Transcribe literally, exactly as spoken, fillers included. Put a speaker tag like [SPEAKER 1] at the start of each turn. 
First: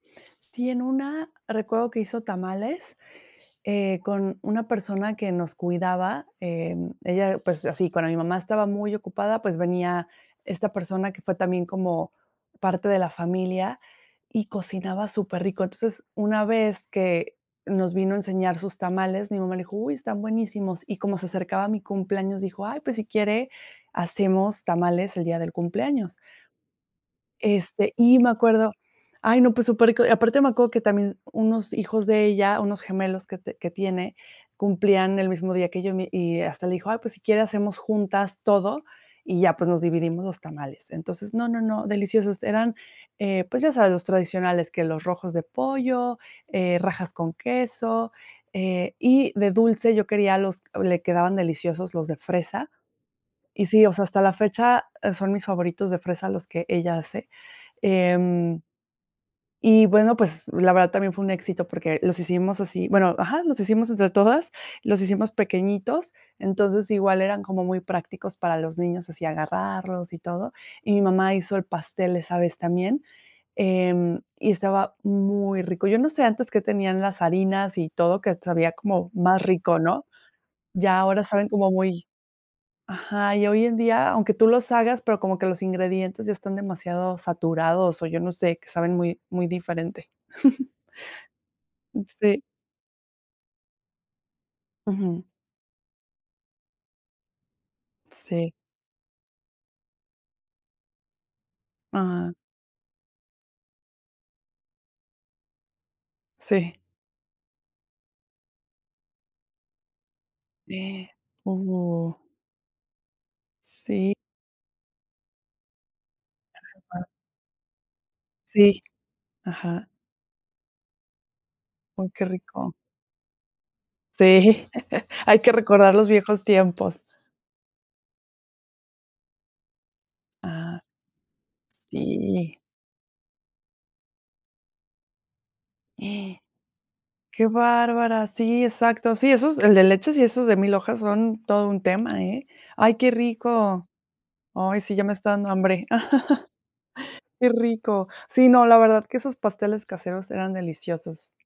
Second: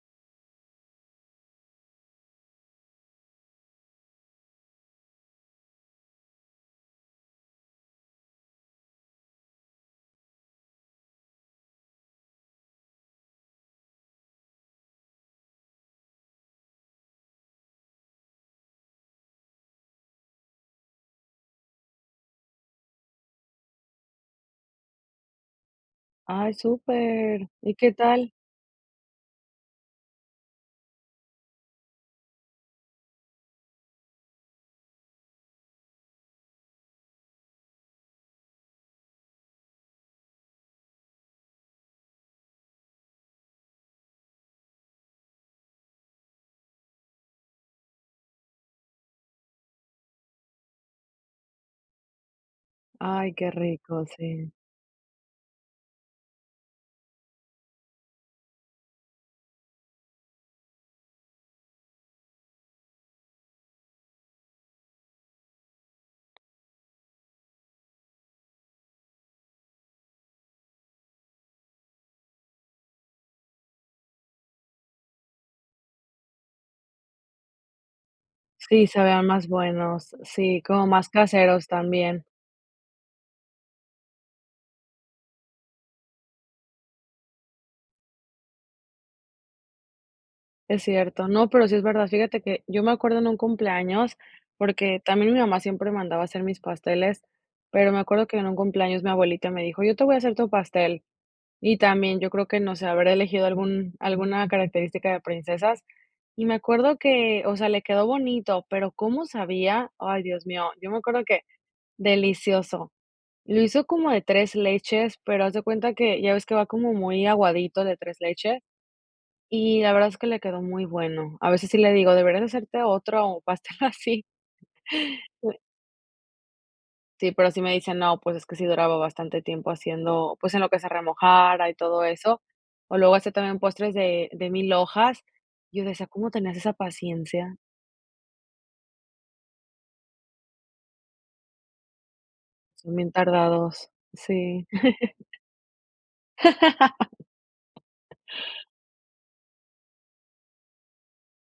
[SPEAKER 1] Sí, en una recuerdo que hizo tamales, eh, con una persona que nos cuidaba. Em, ella, pues, así, cuando mi mamá estaba muy ocupada, pues venía esta persona que fue también como parte de la familia, y cocinaba superrico. Entonces, una vez que nos vino a enseñar sus tamales, mi mamá le dijo: "Uy, están buenísimos". Y como se acercaba a mi cumpleaños, dijo: "Ay, pues, si quiere, hacemos tamales el día del cumpleaños".
[SPEAKER 2] Ay, ¡súper! ¿Y qué
[SPEAKER 1] Este, y me
[SPEAKER 2] tal?
[SPEAKER 1] acuerdo ay, no, pues, superrico. Aparte me acuerdo que también unos hijos de ella, unos gemelos que te que tiene, cumplían el mismo día que yo. Mi y hasta le dijo: "Ay, pues, si quiere, hacemos juntas todo, y ya, pues, nos dividimos los tamales". Entonces, no, no, no, deliciosos eran, eh, pues ya sabes, los tradicionales, que los rojos de pollo, eh, rajas con queso, eh, y de dulce. Yo quería los le quedaban deliciosos los de fresa.
[SPEAKER 2] Ay, qué
[SPEAKER 1] Y sí, o sea,
[SPEAKER 2] rico.
[SPEAKER 1] hasta la
[SPEAKER 2] Sí.
[SPEAKER 1] fecha, e son mis favoritos de fresa los que ella hace, em y bueno, pues, la verdad también fue un éxito porque los hicimos así, bueno, ajá, los hicimos entre todas. Los hicimos pequeñitos. Entonces igual eran como muy prácticos para los niños, así agarrarlos y todo. Y mi mamá hizo el pastel, esa vez también. Em, y estaba muy rico. Yo no sé antes que tenían las harinas y todo, que sabía
[SPEAKER 2] Sí,
[SPEAKER 1] como
[SPEAKER 2] sabían
[SPEAKER 1] más
[SPEAKER 2] más
[SPEAKER 1] rico, ¿no?
[SPEAKER 2] buenos sí, como
[SPEAKER 1] Ya
[SPEAKER 2] más
[SPEAKER 1] ahora saben
[SPEAKER 2] caseros
[SPEAKER 1] como muy
[SPEAKER 2] también.
[SPEAKER 1] ajá. Y hoy en día, aunque tú los hagas, pero como que los ingredientes ya están demasiado saturados, o, yo no sé, que saben muy muy diferente.
[SPEAKER 2] Es cierto. No, pero sí es
[SPEAKER 1] Mm,
[SPEAKER 2] verdad. Fíjate
[SPEAKER 1] sí.
[SPEAKER 2] que yo me acuerdo en un cumpleaños, porque
[SPEAKER 1] Ujú.
[SPEAKER 2] también mi mamá siempre mandaba a hacer mis pasteles, pero me acuerdo que en
[SPEAKER 1] Sí.
[SPEAKER 2] un cumpleaños mi abuelita me dijo: "Yo te voy a hacer tu pastel". Y también yo
[SPEAKER 1] Ah.
[SPEAKER 2] creo que no sé, habré elegido algún alguna característica de princesas. Y me
[SPEAKER 1] Sí.
[SPEAKER 2] acuerdo que, o sea, le quedó bonito, pero, ¿cómo sabía? Ay, Dios mío, yo me
[SPEAKER 1] E
[SPEAKER 2] acuerdo que
[SPEAKER 1] hubo
[SPEAKER 2] delicioso. Lo hizo como
[SPEAKER 1] Sí.
[SPEAKER 2] de tres leches, pero haz de cuenta que ya ves que va como
[SPEAKER 1] [unintelligible]
[SPEAKER 2] muy aguadito de tres leches.
[SPEAKER 1] Sí.
[SPEAKER 2] Y
[SPEAKER 1] Ajá.
[SPEAKER 2] la verdad es que le quedó muy bueno. A veces sí le
[SPEAKER 1] Uh,
[SPEAKER 2] digo:
[SPEAKER 1] qué
[SPEAKER 2] "Deberías
[SPEAKER 1] rico.
[SPEAKER 2] hacerte otro pastel así".
[SPEAKER 1] Sí, hay que recordar los viejos tiempos.
[SPEAKER 2] Sí, pero sí me dice no, pues es que sí duraba bastante tiempo haciendo, pues, en lo que
[SPEAKER 1] Ah. Sí.
[SPEAKER 2] se remojara y
[SPEAKER 1] Ah.
[SPEAKER 2] todo eso.
[SPEAKER 1] Sí.
[SPEAKER 2] O luego hacía también postres de de milhojas. Yo decía: "¿Cómo tenías esa
[SPEAKER 1] ¡Qué
[SPEAKER 2] paciencia?".
[SPEAKER 1] bárbara!. Sí, exacto. Sí, esos, el de leches y esos de milhojas son todo un tema, ¿eh? Ay,
[SPEAKER 2] Son
[SPEAKER 1] qué
[SPEAKER 2] bien
[SPEAKER 1] rico.
[SPEAKER 2] tardados. Sí.
[SPEAKER 1] Ay, sí, ya me está dando hambre. ¡Qué rico! Sí, no, la verdad que esos pasteles caseros eran deliciosos.